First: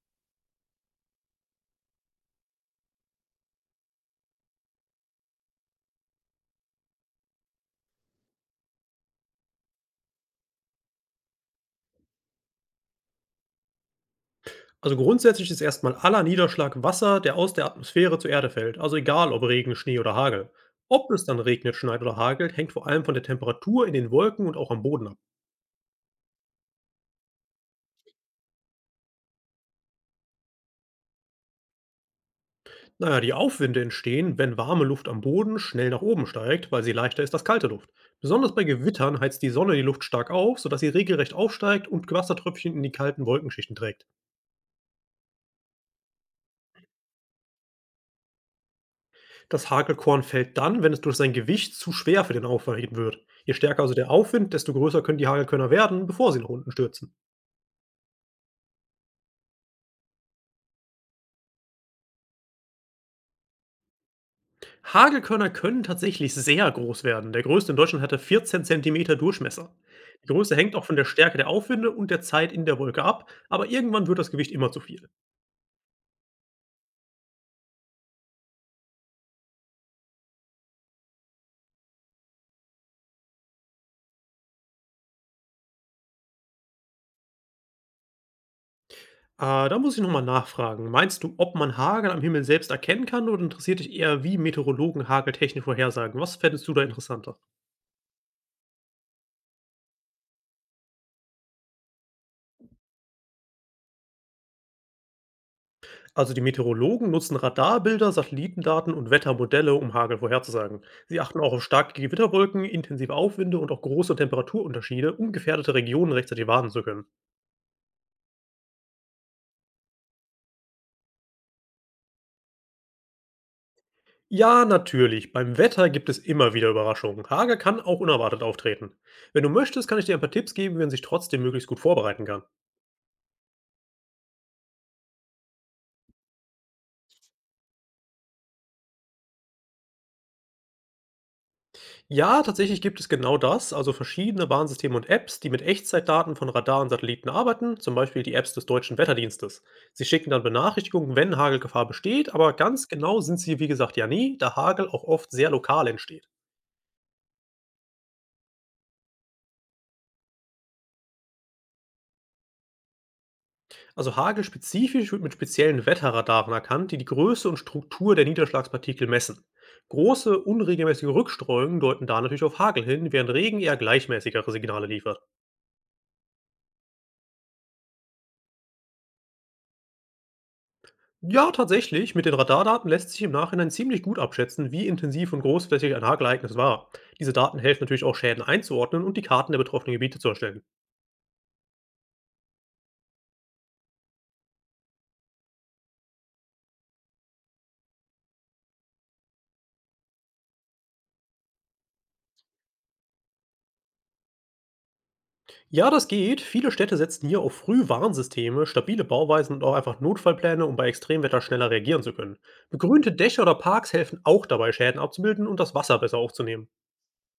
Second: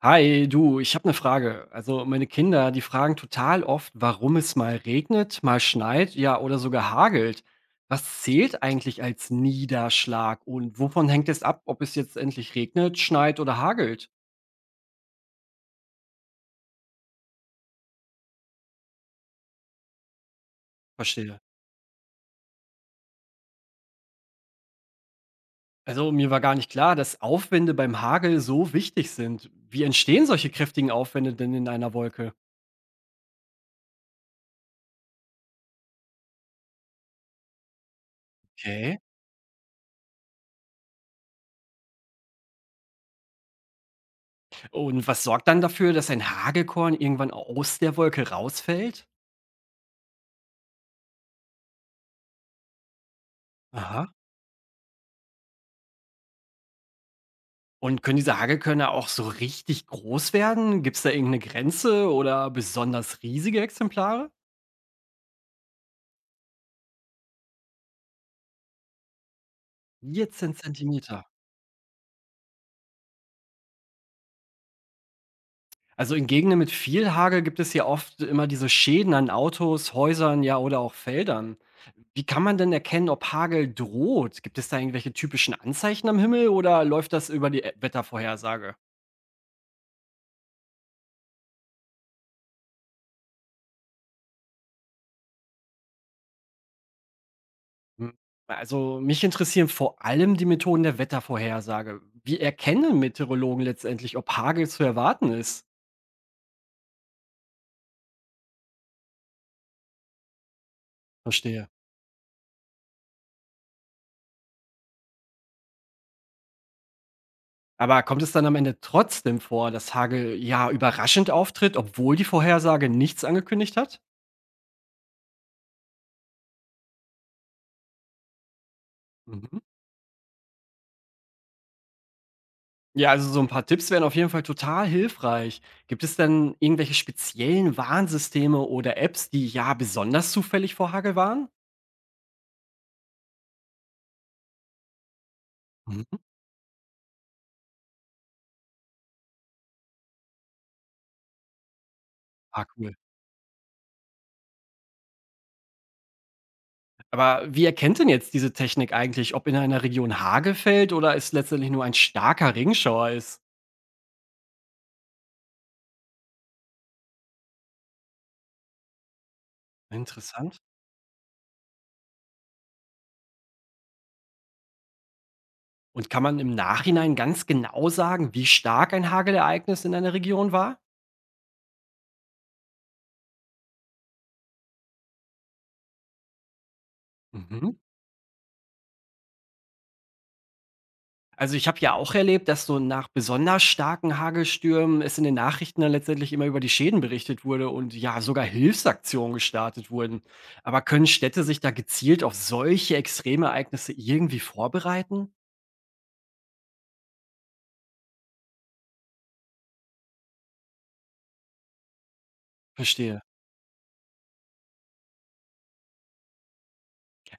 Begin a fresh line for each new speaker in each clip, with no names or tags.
Hi, du, ich habe eine Frage. Also meine Kinder, die fragen total oft, warum es mal regnet, mal schneit, ja, oder sogar hagelt. Was zählt eigentlich als Niederschlag und wovon hängt es ab, ob es jetzt endlich regnet, schneit oder hagelt?
Also grundsätzlich ist erstmal aller Niederschlag Wasser, der aus der Atmosphäre zur Erde fällt, also egal ob Regen, Schnee oder Hagel. Ob es dann
Verstehe.
regnet, schneit oder hagelt, hängt vor allem von der Temperatur in den Wolken und auch am Boden ab.
Also mir war gar nicht klar, dass Aufwände beim Hagel so wichtig sind. Wie entstehen solche kräftigen Aufwände denn in einer Wolke?
Naja, die Aufwinde entstehen, wenn warme Luft am Boden schnell nach oben steigt, weil sie leichter ist als kalte Luft. Besonders bei
Okay.
Gewittern heizt die Sonne die Luft stark auf, sodass sie regelrecht aufsteigt und Wassertröpfchen in die kalten Wolkenschichten trägt.
Und was sorgt dann dafür, dass ein Hagelkorn irgendwann aus der Wolke rausfällt?
Das Hagelkorn fällt dann, wenn es durch sein Gewicht zu schwer für den Aufwind wird. Je stärker also der
Aha.
Aufwind, desto größer können die Hagelkörner werden, bevor sie nach unten stürzen.
Und können diese Hagelkörner auch so richtig groß werden? Gibt es da irgendeine Grenze oder besonders riesige Exemplare?
Hagelkörner können tatsächlich sehr groß werden. Der größte in Deutschland hatte 14 Zentimeter Durchmesser. Die
14
Größe hängt auch von der
Zentimeter.
Stärke der Aufwinde und der Zeit in der Wolke ab, aber irgendwann wird das Gewicht immer zu viel.
Also, in Gegenden mit viel Hagel gibt es ja oft immer diese Schäden an Autos, Häusern, ja, oder auch Feldern. Wie kann man denn erkennen, ob Hagel droht? Gibt es da irgendwelche typischen Anzeichen am Himmel oder läuft das über die, Wettervorhersage?
Da muss ich nochmal nachfragen. Meinst du, ob man Hagel am Himmel selbst erkennen kann oder interessiert dich eher, wie Meteorologen Hageltechnik vorhersagen? Was fändest du da interessanter?
Hm, also, mich interessieren vor allem die Methoden der Wettervorhersage. Wie erkennen Meteorologen letztendlich, ob Hagel zu erwarten ist?
Also die Meteorologen nutzen Radarbilder, Satellitendaten und Wettermodelle, um Hagel vorherzusagen. Sie achten auch auf
Verstehe.
starke Gewitterwolken, intensive Aufwinde und auch große Temperaturunterschiede, um gefährdete Regionen rechtzeitig warnen zu können.
Aber kommt es dann am Ende trotzdem vor, dass Hagel ja überraschend auftritt, obwohl die Vorhersage nichts angekündigt hat?
Ja, natürlich. Beim Wetter gibt es immer wieder Überraschungen. Hagel kann auch unerwartet auftreten. Wenn du
Mhm.
möchtest, kann ich dir ein paar Tipps geben, wie man sich trotzdem möglichst gut vorbereiten kann.
Ja, also so ein paar Tipps wären auf jeden Fall total hilfreich. Gibt es denn irgendwelche speziellen Warnsysteme oder Apps, die ja besonders zufällig vor Hagel warnen?
Ja, tatsächlich gibt es genau das, also verschiedene Warnsysteme und Apps, die mit
Mhm.
Echtzeitdaten von Radar und Satelliten arbeiten, zum Beispiel die Apps des deutschen Wetterdienstes. Sie schicken dann Benachrichtigungen, wenn Hagelgefahr besteht, aber
Ah,
ganz
cool.
genau sind sie, wie gesagt, ja nie, da Hagel auch oft sehr lokal entsteht.
Aber wie erkennt denn jetzt diese Technik eigentlich, ob in einer Region Hagel fällt oder es letztendlich nur ein starker Regenschauer ist?
Also Hagel spezifisch wird mit speziellen Wetterradaren erkannt, die die Größe und Struktur der Niederschlagspartikel messen. Große,
Interessant.
unregelmäßige Rückstreuungen deuten da natürlich auf Hagel hin, während Regen eher gleichmäßigere Signale liefert.
Und kann man im Nachhinein ganz genau sagen, wie stark ein Hagelereignis in einer Region war?
Ja, tatsächlich, mit den Radardaten lässt sich im Nachhinein ziemlich gut abschätzen, wie intensiv und großflächig ein Hagelereignis war. Diese Daten
Mhm.
helfen natürlich auch Schäden einzuordnen und die Karten der betroffenen Gebiete zu erstellen.
Also, ich habe ja auch erlebt, dass so nach besonders starken Hagelstürmen es in den Nachrichten dann letztendlich immer über die Schäden berichtet wurde und ja, sogar Hilfsaktionen gestartet wurden. Aber können Städte sich da gezielt auf solche Extremereignisse irgendwie vorbereiten?
Ja, das geht. Viele Städte setzen hier auf Frühwarnsysteme, stabile Bauweisen und auch einfach Notfallpläne, um bei Extremwetter schneller reagieren zu können. Begrünte
Verstehe.
Dächer oder Parks helfen auch dabei, Schäden abzubilden und das Wasser besser aufzunehmen.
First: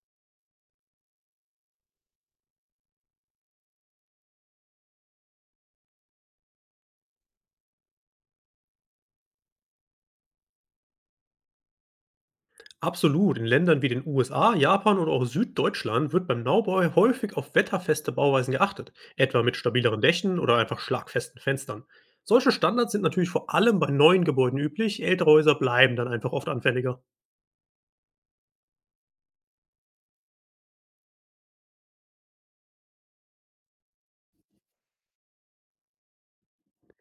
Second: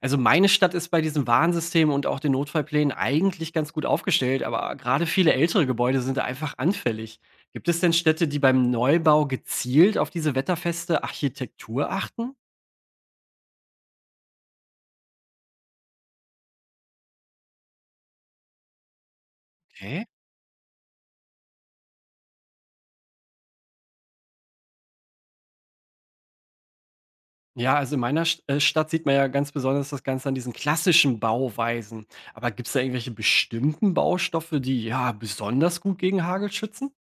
Also meine Stadt ist bei diesem Warnsystem und auch den Notfallplänen eigentlich ganz gut aufgestellt, aber gerade viele ältere Gebäude sind da einfach anfällig. Gibt es denn Städte, die beim Neubau gezielt auf diese wetterfeste Architektur achten?
Absolut, in Ländern wie den USA, Japan oder auch Süddeutschland wird beim Neubau häufig auf wetterfeste Bauweisen geachtet, etwa mit stabileren
Okay.
Dächern oder einfach schlagfesten Fenstern. Solche Standards sind natürlich vor allem bei neuen Gebäuden üblich, ältere Häuser bleiben dann einfach oft anfälliger.
Ja, also in meiner St Stadt sieht man ja ganz besonders das Ganze an diesen klassischen Bauweisen. Aber gibt es da irgendwelche bestimmten Baustoffe, die ja besonders gut gegen Hagel schützen?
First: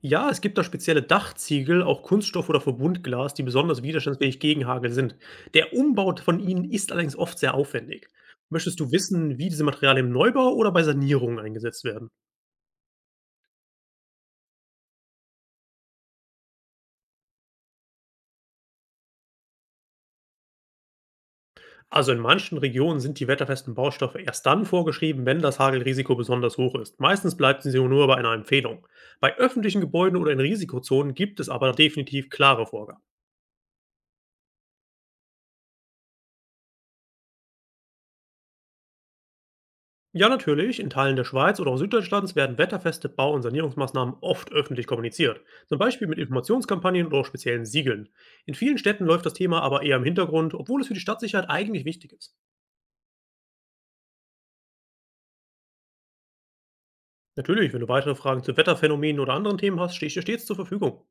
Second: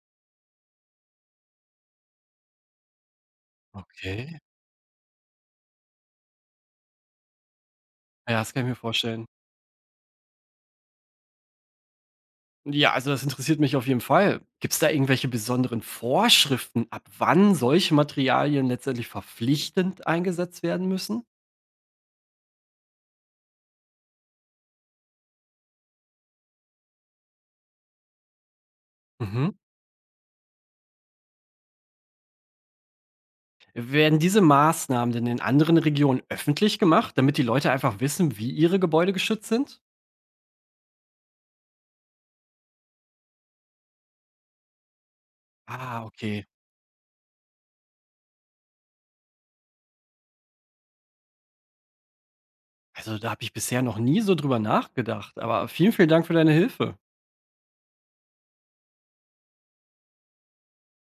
Ja, es gibt da spezielle Dachziegel, auch Kunststoff oder Verbundglas, die besonders widerstandsfähig
Okay.
gegen Hagel sind. Der Umbau von ihnen ist allerdings oft sehr aufwendig.
Ja, das kann ich mir
Möchtest du
vorstellen.
wissen, wie diese Materialien im Neubau oder bei Sanierungen eingesetzt werden?
Ja, also das interessiert mich auf jeden Fall. Gibt es da irgendwelche besonderen Vorschriften, ab wann solche Materialien letztendlich verpflichtend eingesetzt werden müssen?
Also in manchen Regionen sind die wetterfesten Baustoffe erst dann vorgeschrieben, wenn das Hagelrisiko besonders hoch ist. Meistens bleibt sie nur bei einer Empfehlung. Bei
Mhm.
öffentlichen Gebäuden oder in Risikozonen gibt es aber definitiv klare Vorgaben.
Werden diese Maßnahmen denn in anderen Regionen öffentlich gemacht, damit die Leute einfach wissen, wie ihre Gebäude geschützt sind?
Ja, natürlich. In Teilen der Schweiz oder auch Süddeutschlands werden wetterfeste Bau- und Sanierungsmaßnahmen oft öffentlich kommuniziert. Zum
Ah,
Beispiel mit
okay.
Informationskampagnen oder auch speziellen Siegeln. In vielen Städten läuft das Thema aber eher im Hintergrund, obwohl es für die Stadtsicherheit eigentlich wichtig ist.
Also, da habe ich bisher noch nie so drüber nachgedacht, aber vielen, vielen Dank für deine Hilfe.
Natürlich, wenn du weitere Fragen zu Wetterphänomenen oder anderen Themen hast, stehe ich dir stets zur Verfügung.